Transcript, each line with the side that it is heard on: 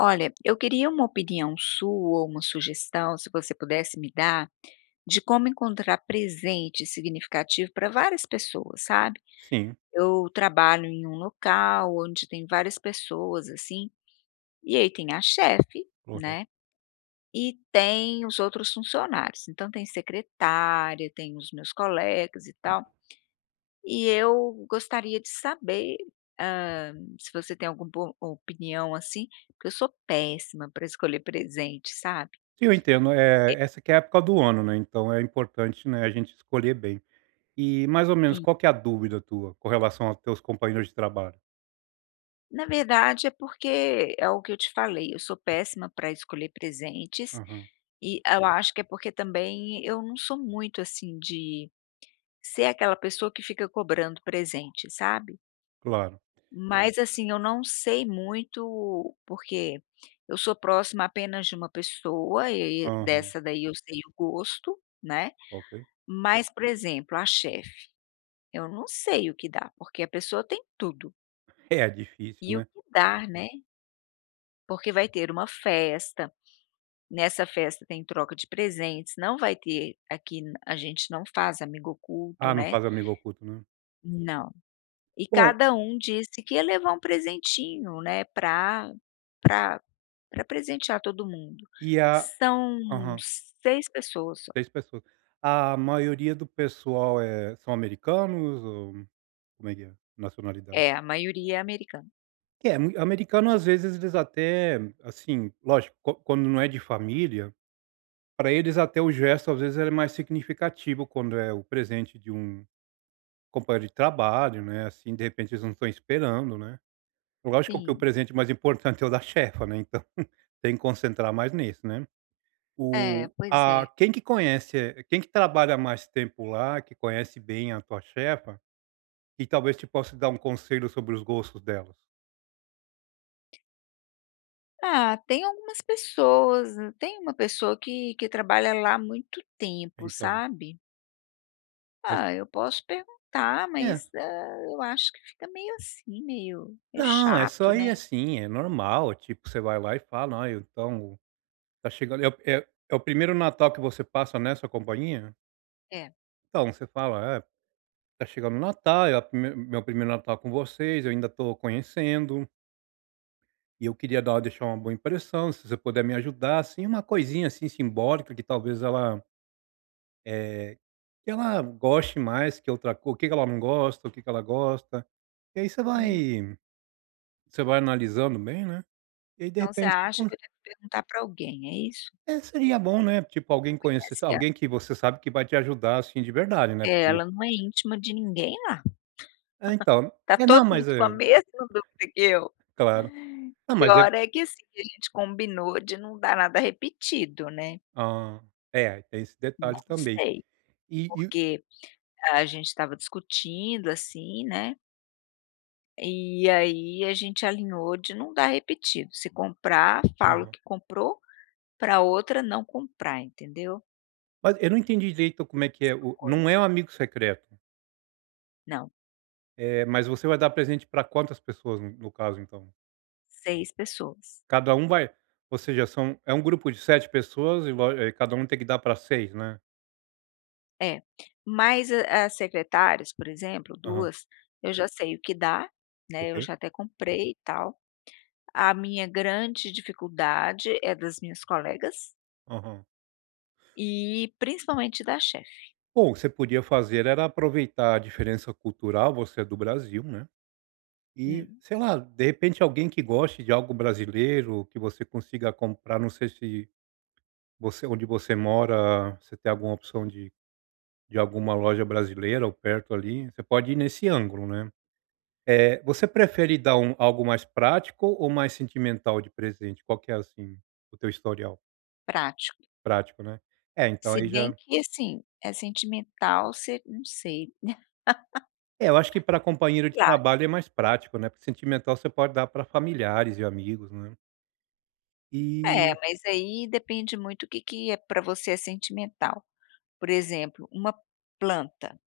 left: Olha, eu queria uma opinião sua ou uma sugestão, se você pudesse me dar, de como encontrar presente significativo pra várias pessoas, sabe.
right: Sim.
left: Eu trabalho em um local onde tem várias pessoas assim. E aí, tem a chefe,
right: Corre
left: né, e tem os outros funcionários. Então tem: secretária, tem os meus colegas e tal e eu gostaria de saber, hã, se você tem algum bo opinião, assim, porque eu sou péssima pra escolher presente, sabe.
right: Sim, eu entendo, eh,
left: E
right: essa que é a época do ano, né, então é importante, né, a gente escolher bem. E, mais ou menos,
left: Sim.
right: qual que é a dúvida tua com relação aos teus companheiros de trabalho?
left: Na verdade, é porque, é o que eu te falei, eu sou péssima pra escolher presentes.
right: Aham.
left: E a eu acho que é porque também, eu não sou muito, assim, de ser aquela pessoa que fica cobrando presente, sabe.
right: Claro.
left: Mas, assim, eu não sei muito, porque eu sou próxima apenas de uma pessoa e e aí
right: Aham.
left: dessa daí eu sei o gosto, né.
right: Ok.
left: Mas, por exemplo, a chefe, eu não sei o que dar, porque a pessoa tem tudo.
right: É
left: E
right: difícil,
left: o
right: né.
left: que dar, né porque vai ter uma festa, nessa festa tem troca de presentes, não vai ter aqui a gente não faz amigo oculto,
right: Ah, não
left: né.
right: faz amigo oculto, né.
left: Não. E
right: Bom
left: cada um disse que ia levar um presentinho, né, pra pra pra presentear todo mundo,
right: E a
left: são
right: aham.
left: 6 pessoas só.
right: 6 pessoas. A maioria do pessoal, eh, são americanos ou como é que é a nacionalidade?
left: É, a maioria é americana.
right: Que é mui americano às vezes eles até, assim, lógico, qua quando não é de família, pra eles até o gesto às vezes ele é mais significativo quando é o presente de um companheiro de trabalho, né, assim, de repente eles não estão esperando, né, lógico que o
left: Sim.
right: presente mais importante é o da chefa, né, então, tem que concentrar mais nisso, né,
left: É,
right: o
left: pois é.
right: a quem que conhece, quem que trabalha há mais tempo lá, que conhece bem a tua chefa e talvez te possa dar um conselho sobre os gostos delas?
left: Ah, tem algumas pessoas, tem uma pessoa que que trabalha lá há muito tempo,
right: Então.
left: sabe.
right: Mas
left: Ah, eu posso perguntar,
right: É.
left: mas, hã, eu acho que fica meio assim, meio meio
right: Não, é
left: chato,
right: só ir
left: né.
right: assim, é normal, tipo, você vai lá e fala: "Ó, eu então, tá chegando" é o é o primeiro Natal que você passa nessa companhia?
left: É.
right: Então, você fala: "É, tá chegando o Natal, é o primei meu primeiro Natal com vocês, eu ainda tô conhecendo" "e eu queria dar deixar uma boa impressão, se você puder me ajudar, assim, uma coisinha assim simbólica, que talvez ela" "é, que ela goste mais que outra co o que que ela não gosta, o que que ela gosta". E aí você
left: Hum.
right: vai, você vai analisando bem, né, e aí de
left: Então você
right: repente você
left: acha
right: con
left: que eu devo perguntar pra alguém, é isso?
right: É, seria bom, né, tipo alguém conhecesse,
left: Conhece ela.
right: alguém que você sabe que vai te ajudar, assim, de verdade, né,
left: É,
right: porque
left: ela não é íntima de ninguém lá,
right: É, então.
left: tá
right: É, não,
left: todo mundo
right: mas
left: com a
right: é
left: mesma dúvida que eu.
right: Claro. Não, mas é
left: Pior é que assim, a gente combinou de não dar nada repetido, né.
right: Hã, é, tem esse
left: Não
right: detalhe também.
left: sei,
right: E, e
left: porque a gente estava discutindo assim, né. E aí a gente alinhou de não dar repetido. Se comprar, fala o
right: Aham.
left: que comprou pra outra não comprar, entendeu.
right: Mas eu não entendi direito como é que é
left: Mesma
right: o não
left: coisa.
right: é o amigo secreto.
left: Não.
right: Eh, mas você vai dar presente para quantas pessoas, no caso, então?
left: 6 pessoas.
right: Cada um vai, ou seja, são é um grupo de 7 pessoas e vo e cada um tem que dar pra 6, né?
left: É, mas as secretárias, por exemplo,
right: Aham.
left: 2, eu já sei o que dar, né, eu
right: Ok.
left: já até comprei e tal. a minha grande dificuldade é das minhas colegas
right: Aham
left: e principalmente da chefe.
right: Bom, o que você podia fazer era aproveitar a diferença cultural, você é do Brasil, né. E
left: Hum.
right: sei lá, de repente alguém que goste de algo brasileiro, que você consiga comprar, não sei se você onde você mora, você tem alguma opção de de alguma loja brasileira ou perto ali, você pode ir nesse ângulo, né. Eh, você prefere dar um algo mais prático ou mais sentimental de presente? Qual que é assim, o teu historial?
left: Prático.
right: Prático, né, é, então,
left: Se
right: aí
left: bem
right: já
left: que assim, é sentimental se não sei.
right: É, eu acho que pra companheiro de
left: Sei lá.
right: trabalho é mais prático, né, porque sentimental você pode dar pra familiares e amigos, né.
left: É,
right: E
left: mas aí depende muito o que que é pra você é sentimental, por exemplo, uma planta,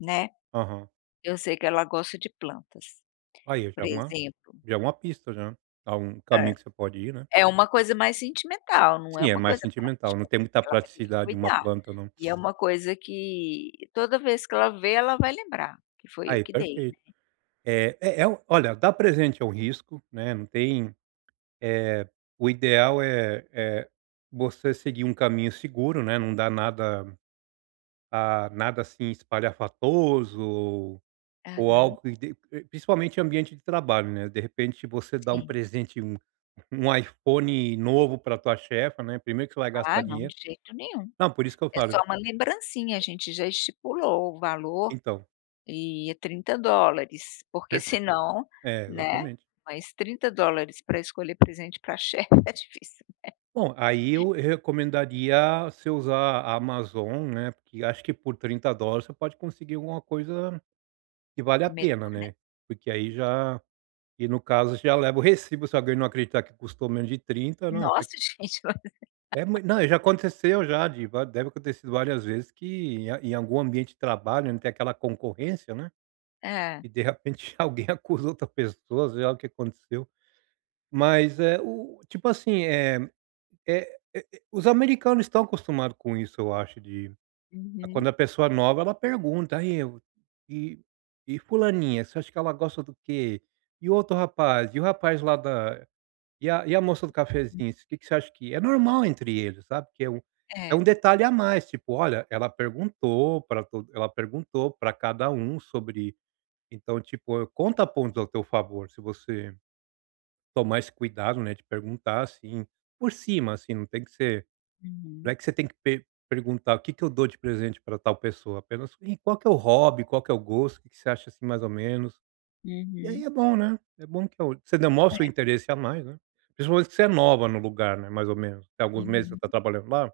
left: né,
right: Aham.
left: eu sei que ela gosta de plantas,
right: Aí, já
left: por
right: é uma
left: exemplo.
right: já é uma pista já, tá um
left: É,
right: caminho que você pode ir, né.
left: é uma coisa mais sentimental, não
right: Sim,
left: é
right: é
left: uma
right: mais
left: coisa
right: sentimental,
left: prática,
right: não tem muita
left: que ela vai ter que
right: praticidade uma
left: cuidar,
right: planta, não.
left: e é uma coisa que toda vez que ela ver, ela vai lembrar que fui eu
right: Aí,
left: que dei,
right: perfeito,
left: né.
right: eh eh, é o olha, dar presente é um risco, né, não tem, eh, o ideal, eh eh, você seguir um caminho seguro, né, não dar nada, ah, nada assim espalhafatoso ou
left: Aham.
right: algo que de principalmente ambiente de trabalho, né, de repente você dá um
left: Sim.
right: presente, um um iPhone novo pra tua chefa, né, primeiro que você vai gastar
left: Ah, não,
right: dinheiro
left: de jeito nenhum,
right: não, por isso que eu
left: é só
right: falo
left: uma lembrancinha, a gente já estipulou o valor
right: Então.
left: e é $30, porque
right: Perfe
left: senão,
right: é,
left: né,
right: exatamente.
left: mas $30 pra escolher presente pra chefe é difícil, né.
right: Bom, aí eu recomendaria você usar a Amazon, né, porque acho que por $30 você pode conseguir alguma coisa que vale a
left: Melhor,
right: pena, né, porque aí
left: né.
right: já e no caso já leva o recibo, se alguém não acreditar que custou menos de 30, não, tá
left: Nossa, gente mas
right: É mui não, já aconteceu já, de va deve ter acontecido várias vezes que em em algum ambiente de trabalho, onde tem aquela concorrência, né,
left: É.
right: e de repente alguém acusa outra pessoa, sei lá o que aconteceu, mas, eh, o tipo assim, eh eh eh, os americanos estão acostumados com isso, eu acho de quando
left: Uhum.
right: a pessoa é nova, ela pergunta, "E aí, e e fulaninha, você acha que ela gosta do quê, e outro rapaz, e o rapaz lá da e a e a moça do cafezinho, o que que você acha que", é normal entre eles, sabe, porque é um, é um
left: É.
right: detalhe a mais, tipo, "Olha, ela perguntou pra to ela perguntou pra cada um sobre", então, tipo, conta pontos ao teu favor, se você tomar esse cuidado, né, de perguntar assim, por cima, assim, não tem que ser, não
left: Uhum.
right: é que você tem que per perguntar, "O que que eu dou de presente pra tal pessoa?", apenas, e, "Qual que é o hobby, qual que é o gosto, o que que você acha, assim, mais ou menos?", e aí
left: Uhum.
right: é bom, né, é bom que o, você demonstra o
left: É.
right: interesse a mais, né, principalmente que você é nova no lugar, né, mais ou menos tem alguns meses que você tá
left: Uhum.
right: trabalhando lá?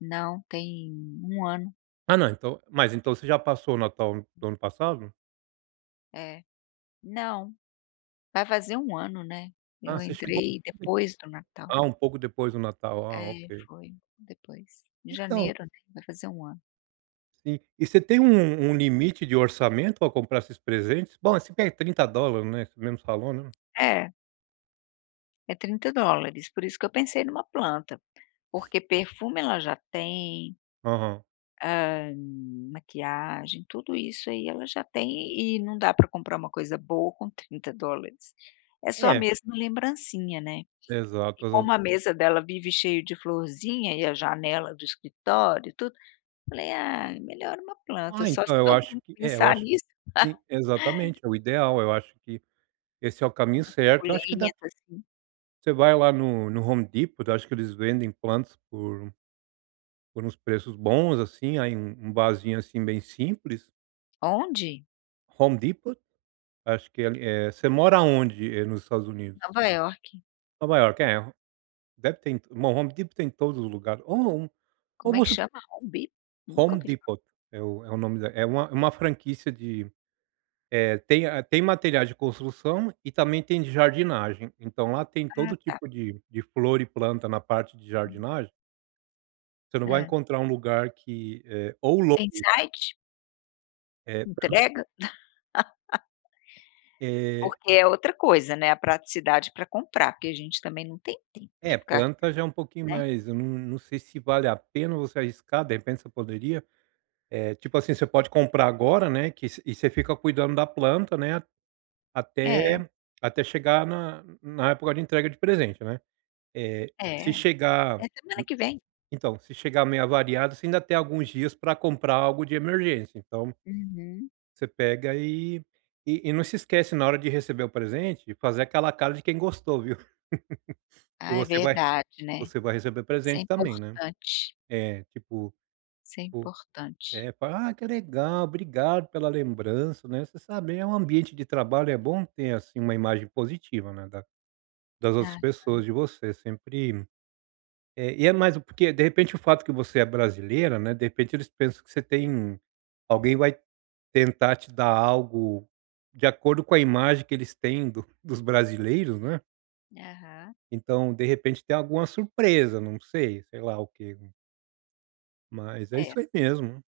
left: Não, tem 1 ano.
right: Ah, não, então mas então cê já passou o Natal do ano passado?
left: É, não, vai fazer 1 ano, né,
right: Ah,
left: eu
right: você chegou,
left: entrei depois do Natal.
right: ah, um pouco depois do Natal, ah,
left: É,
right: ok.
left: foi depois, em
right: Então
left: janeiro, vai fazer 1 ano.
right: Sim, e você tem um um limite de orçamento pra comprar esses presentes, bom, você quer $30, né, você mesmo falou, né.
left: É é $30, por isso que eu pensei numa planta, porque perfume ela já tem
right: Aham.
left: hã, maquiagem, tudo isso aí ela já tem e não dá pra comprar uma coisa boa com $30, é só
right: É.
left: mesmo lembrancinha, né,
right: Exato,
left: e
right: exa
left: como a mesa dela vive cheio de florzinha e a janela do escritório e tudo, falei: "Ah, melhor uma planta",
right: Ah,
left: só se
right: então eu
left: todo
right: acho
left: mundo
right: que, eh, eu
left: pensar
right: acho
left: nisso.
right: que, sim, exatamente, é o ideal, eu acho que esse é o caminho
left: Uma
right: certo, eu acho que dá pra
left: suculenta, assim.
right: Você vai lá no no Home Deport, acho que eles vendem plantas por por uns preços bons, assim, aí um um vasinho, assim, bem simples
left: Onde?
right: Home Depot acho que ele, eh. Você mora onde, eh, nos Estados Unidos?
left: Nova Iorque.
right: Nova Iorque, é, deve ter em Home Depot tem em todos os lugares ou não,
left: Como é
right: como
left: que
right: assim?
left: chama? Home Bip? nunca
right: Home
left: ouvi falar.
right: Depot é o é o nome da é uma é uma franquia de, eh, tem a tem material de construção e também tem de jardinagem. Então lá tem
left: Ah,
right: todo
left: tá.
right: tipo de, de flor e planta na parte de
left: Hum.
right: jardinagem você não vai
left: Hã.
right: encontrar um lugar que, eh, ou
left: Tem
right: [unintelligible]
left: site?
right: É [unintelligible]
left: Entrega?
right: Eh
left: Porque é outra coisa, né. A praticidade para comprar, porque a gente também não tem tempo
right: É,
left: de ficar
right: planta já é um pouquinho
left: né?
right: mais, hum, eu não, não sei se vale a pena você arriscar. De repente você poderia eh, tipo assim, você pode comprar agora, né. Que se e você fica cuidando da planta, né
left: É.
right: até, até chegar na na época de entrega de presente, né eh, se
left: É
right: chegar
left: é semana que vem.
right: então, se chegar meio avariado, você ainda tem alguns dias pra comprar algo de emergência. Então
left: Uhum.
right: você pega e e não se esquece, na hora de receber o presente, de fazer aquela cara de quem gostou, viu. E
left: Ah, é
right: você vai
left: verdade, né?
right: você vai receber
left: Isso é
right: presente também, né.
left: importante.
right: É, tipo
left: Isso é importante.
right: é, fal "ah, que legal! Obrigado pela lembrança", né. Você sabe, eh, um ambiente de trabalho é bom ter, assim, uma imagem positiva, né, das das
left: Ah,
right: outras
left: tá.
right: pessoas, de você sempre é, e é mais o porque, de repente, o fato que você é brasileira, né, de repente eles pensam que você tem alguém vai tentar te dar algo de acordo com a imagem que eles têm dos dos brasileiros, não é?
left: Aham.
right: Então, de repente, tem alguma surpresa, não sei, sei lá o que mas é isso
left: É.
right: aí mesmo.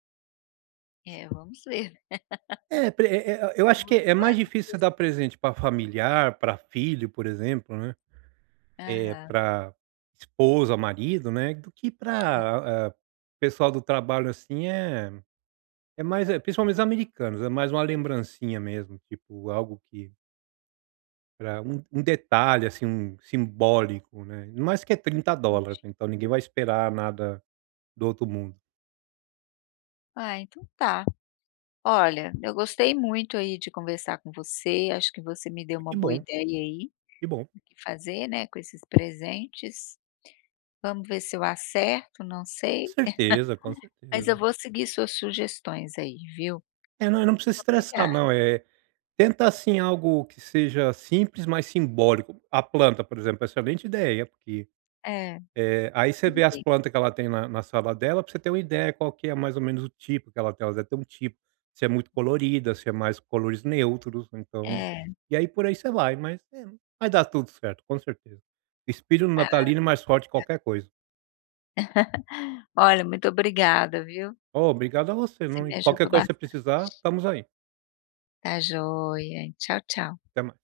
left: É, vamos ver.
right: É, pre é é, eu acho
left: Vamos
right: que
left: ver o
right: é
left: que vai
right: mais difícil você dar
left: acontecer.
right: presente pra familiar, pra filho, por exemplo, né, eh,
left: Aham.
right: pra esposa, marido, né, do que
left: Hã.
right: pra, eh, pessoal do trabalho, assim, eh, é mais é principalmente os americanos, é mais uma lembrancinha mesmo, tipo, algo que pra um um detalhe, assim, um simbólico, né. Ainda mais que é $30
left: Entendi.
right: então, ninguém vai esperar nada do outro mundo.
left: Ah, então, tá. Olha, eu gostei muito aí de conversar com você, acho que você me deu uma
right: Que
left: boa
right: bom.
left: ideia aí,
right: Que bom.
left: do que fazer, né, com esses presentes. Vamos ver se eu acerto, não
right: Com
left: sei,
right: certeza, com
left: mas eu
right: certeza.
left: vou seguir suas sugestões aí, viu.
right: É, não, não precisa
left: Obrigada.
right: estressar, não, eh, tenta, assim, algo que seja simples, mas simbólico. A planta, por exemplo, excelente ideia, porque,
left: É
right: eh, aí você vê as
left: [unintelligible]
right: planta que ela tem na na sala dela pra você ter uma ideia qual que é, mais ou menos o tipo que ela tem. Ela deve ter um tipo: se é muito colorida, se é mais cores neutros, então,
left: É.
right: e aí por aí você vai. Mas é, vai dar tudo certo, com certeza. Espírito
left: Ah,
right: natalino é mais forte que
left: tá.
right: qualquer coisa.
left: Olha, muito obrigada, viu.
right: Ô, obrigado a você,
left: Você
right: não,
left: me
right: e qualquer
left: ajudou
right: coisa que você
left: bastante.
right: precisar, estamos aí.
left: Tá joia, tchau, tchau.
right: Até ma